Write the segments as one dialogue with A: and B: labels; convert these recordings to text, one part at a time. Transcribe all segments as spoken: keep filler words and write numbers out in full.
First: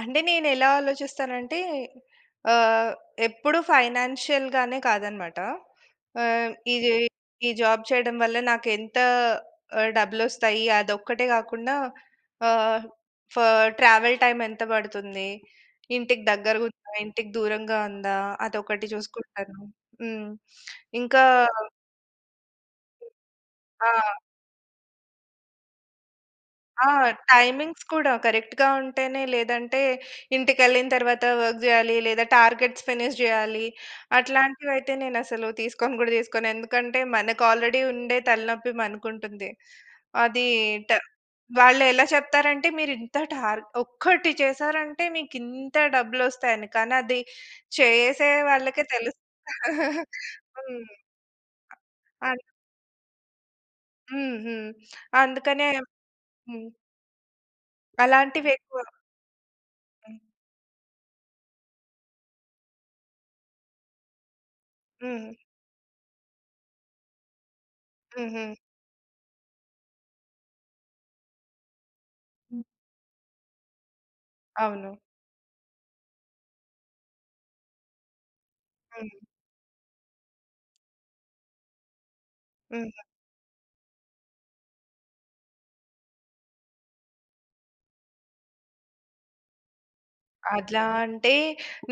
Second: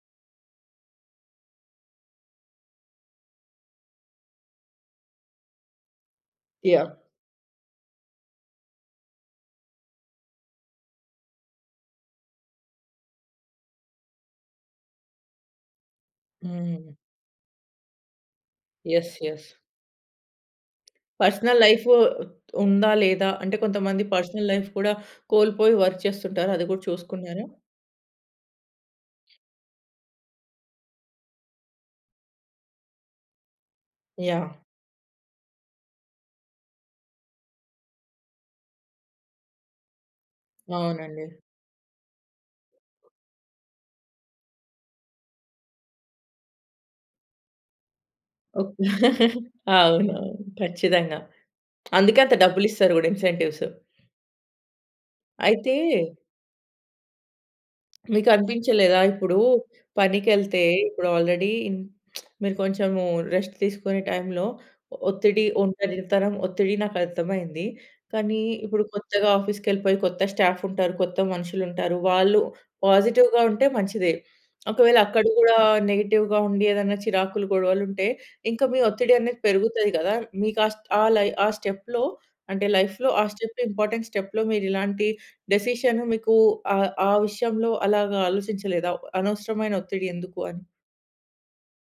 A: అంటే నేనెలా ఆలోచిస్తానంటే, ఆహ్, ఎప్పుడూ ఫైనాన్షియల్‌గానే కాదనమాట. ఆహ్, ఇదా
B: యాహ్!
A: ఈ ఈ జాబ్ చేయడం వల్ల, నాకేంత ఆహ్, డబ్బు‌లోస్తాయి, అదొక్కటే గాకుండా, ఆహ్, ఫా ట్రావెల్ టైమ్ ఎంత బడుతుంది, ఇంటికి దగ్గరగుందా,
B: హ్మ్.
A: ఇంటికి దూరంగా ఉందా, అదొకటి
B: యెస్. యెస్.
A: జూసుకుంటాను. హ్మ్. ఇంకా
B: పర్సనల్ లైఫు, ఉందా? లేదా? అంటే, కొంతమంది
A: ఆ!
B: పర్సనల్ లైఫ్ కూడా కోల్పోయి, వర్క్ చేస్తుంటారు, అది గూడా
A: ఆ!
B: చూసుకున్నారా?
A: టైమింగ్స్ కూడా, కరెక్ట్‌గా ఉం‌టేనే, లేదంటే, ఇంటికెళ్ళిన తరవాత వర్క్ జేయాలి, లేదా టార్గెట్స్ ఫినిష్ జేయాలి,
B: యాహ్!
A: అట్లాంటివయితే నేనసలు తీసుకోను గూడా తీసుకోను. ఎందుకంటే, మనకు ఆల్రెడీ ఉండే తలనొప్పి మనకుంటుంది. అది ట
B: అవునండి.
A: వాళ్ళేలా చెప్తారంటే, మీరింత టార్గ్ ఒక్కటి చేసారంటే, మీకింత డబ్బులోస్తాయని. కానీ అది చేసే
B: ఓహ్!
A: వాళ్ళకే తెలు
B: అవునవును
A: హ్మ్.
B: ఖచ్చితంగా. అందుకే
A: అ
B: అంత
A: అన్
B: డబ్బులిస్తారు గూడ ఇన్సెంటివ్స్.
A: హ్మ్. హ్మ్. అందుకనే
B: అయితే...
A: హ్మ్. అలాంటివెక్కువ.
B: మీకనిపించలేదా, ఇప్పుడూ
A: హ్మ్.
B: పనికెళ్తే, ఇప్పుడు ఆల్రెడీ ఇన్ మీరు కొంచెము రెస్ట్ తీసుకునే టైంలో, ఒ
A: హుహు.
B: ఒత్తిడి, ఒంటరితనం, ఒత్తిడి నాకర్థమైంది. కానీ,
A: హుహు.
B: ఇప్పుడు కొత్తగా ఆఫీస్‌కెళ్ళిపోయి, కొత్త స్టాఫుంటారు, కొత్త మనుషులుంటారు, వాళ్ళు
A: హ్మ్.
B: పాజిటివ్‌గా ఉంటే, మంచిదే.
A: అవును.
B: ఒకవేళ అక్కడ గూడా నెగెటివ్‌గా ఉండి, ఏదన్నా చిరాకులు, గొడవలుంటే, ఇంకా మీ ఒత్తిడి
A: హ్మ్.
B: అనేది పెరుగుతాది గదా! మీ కాస్ట్ ఆ లై ఆ స్టెప్‌లో, అంటే
A: హుహు.
B: లైఫ్‌లో, ఆ స్టెప్, ఇంపార్టెంట్ స్టెప్‌లో, మీరిలాంటి డెసిషను మీకూ ఆహ్, ఆ విషయంలో అలాగా ఆలోచించలేదా? అనవసరమైన ఒత్తిడి ఎందుకు అ‌‌ని.
A: అడ్లా అంటే,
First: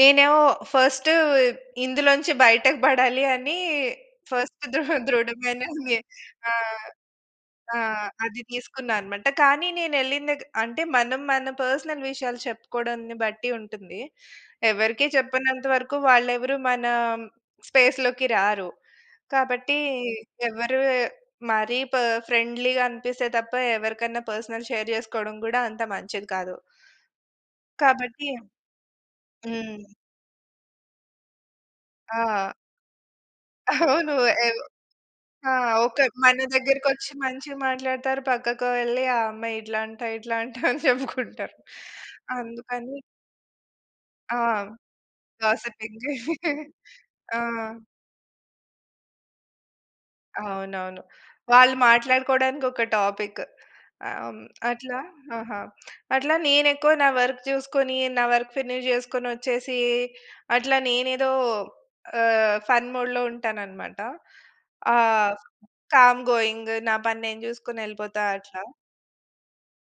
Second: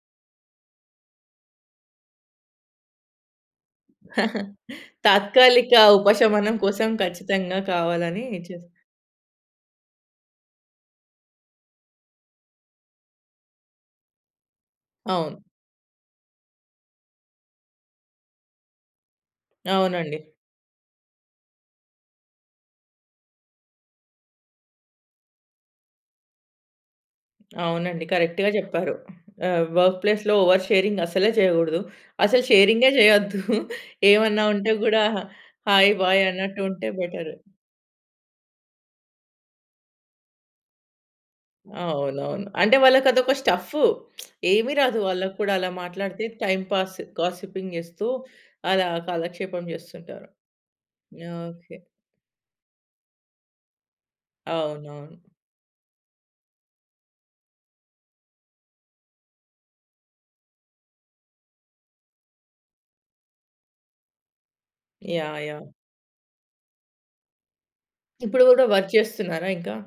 A: నేనేమో ఫస్టూ బ్ ఇందులోంచి బయటకు బడా‌లీ అనీ, ఫస్ట్ దృహా దృఢమైన
B: తాత్కాలిక
A: ఎ ఆ!
B: ఉపశమనం కోసం, ఖచ్చితంగా
A: ఆ!
B: కావాలని
A: అది
B: చేశ్
A: తీసుకున్నానమాట. కానీ నేనేళ్ళిన దెగ్ అంటే మనం మన పర్సనల్ విషయాలు చెప్పుకోడంని బట్టి ఉంటుంది, ఎవరికీ
B: అవును.
A: చెప్పనంత వరకు, వాళ్ళెవరూ మనా హ్మ్, స్పేస్‌లోకి రారు. కాబట్టీ
B: అవునండి.
A: ఎవరు మరీ ప ఫ్రెండ్లీ‌గా అనిపిస్తే తప్ప, ఎవరికన్నా పర్సనల్ షేర్ జేసుకోడం గూడా, అంత మంచిది కాదు.
B: అవునండి.
A: కాబట్టీ
B: కరెక్ట్‌గా జెప్పారు. హ్మ్, ఆహ్,
A: హ్మ్.
B: వర్క్ ప్లేస్‌లో, ఓవర్ షేరింగ్ అసలే చేయగూడదు, అసలు
A: ఆ!
B: షేరింగే జేయొద్దు.
A: అవును.
B: ఏమైనా
A: ఎవ్
B: ఉంటే గూడా,
A: ఆ!
B: హాయి,
A: ఒకరు
B: బాయి,
A: మన
B: అన్నట్టు ఉంటే
A: దగ్గరకొచ్చి
B: బెటరు.
A: మంచిగా మాట్లాడుతారు, పక్కకు వెళ్లి, ఆ అమ్మాయి ఇట్లా అంట, ఇట్లా అంట అని చెప్పుకుంటారు.
B: అవునవును. అంటే
A: అందుకని
B: వాళ్ళకదొక స్టఫ్ఫు.
A: ఆ!
B: ఏమి రాదు వాళ్ళకూడా, అలా
A: గాసిపింగే.
B: మాట్లాడితే టైమ్ పాస్,
A: ఆ!
B: గాసిపింగిస్తూ, అలా కాలక్షేపం జేస్తుంటారు.
A: అవునవును.
B: యాహ్!
A: వాళ్ళు
B: ఓకే.
A: మాట్లాడుకోడానికొక టాపిక్, ఆహ్, హ్మ్. అట్లా
B: అవునవును.
A: ఆహా! అట్లా నేనెక్కువ నా వర్క్ జూసుకొని, నా వర్క్ ఫినిష్ జేసుకొనొచ్చేసీ, అట్లా నేనెదో ఆహ్, ఫన్ మోడ్‌లో ఉంటాననమాట. ఆహ్,
B: యాహ్! యాహ్!
A: కామ్ గోయింగు, నా పని నేను జూసుకొనెళ్ళిపోతా
B: ఇప్పుడు గూడా
A: అట్లా.
B: వర్క్ చేస్తున్నారా ఇంకా?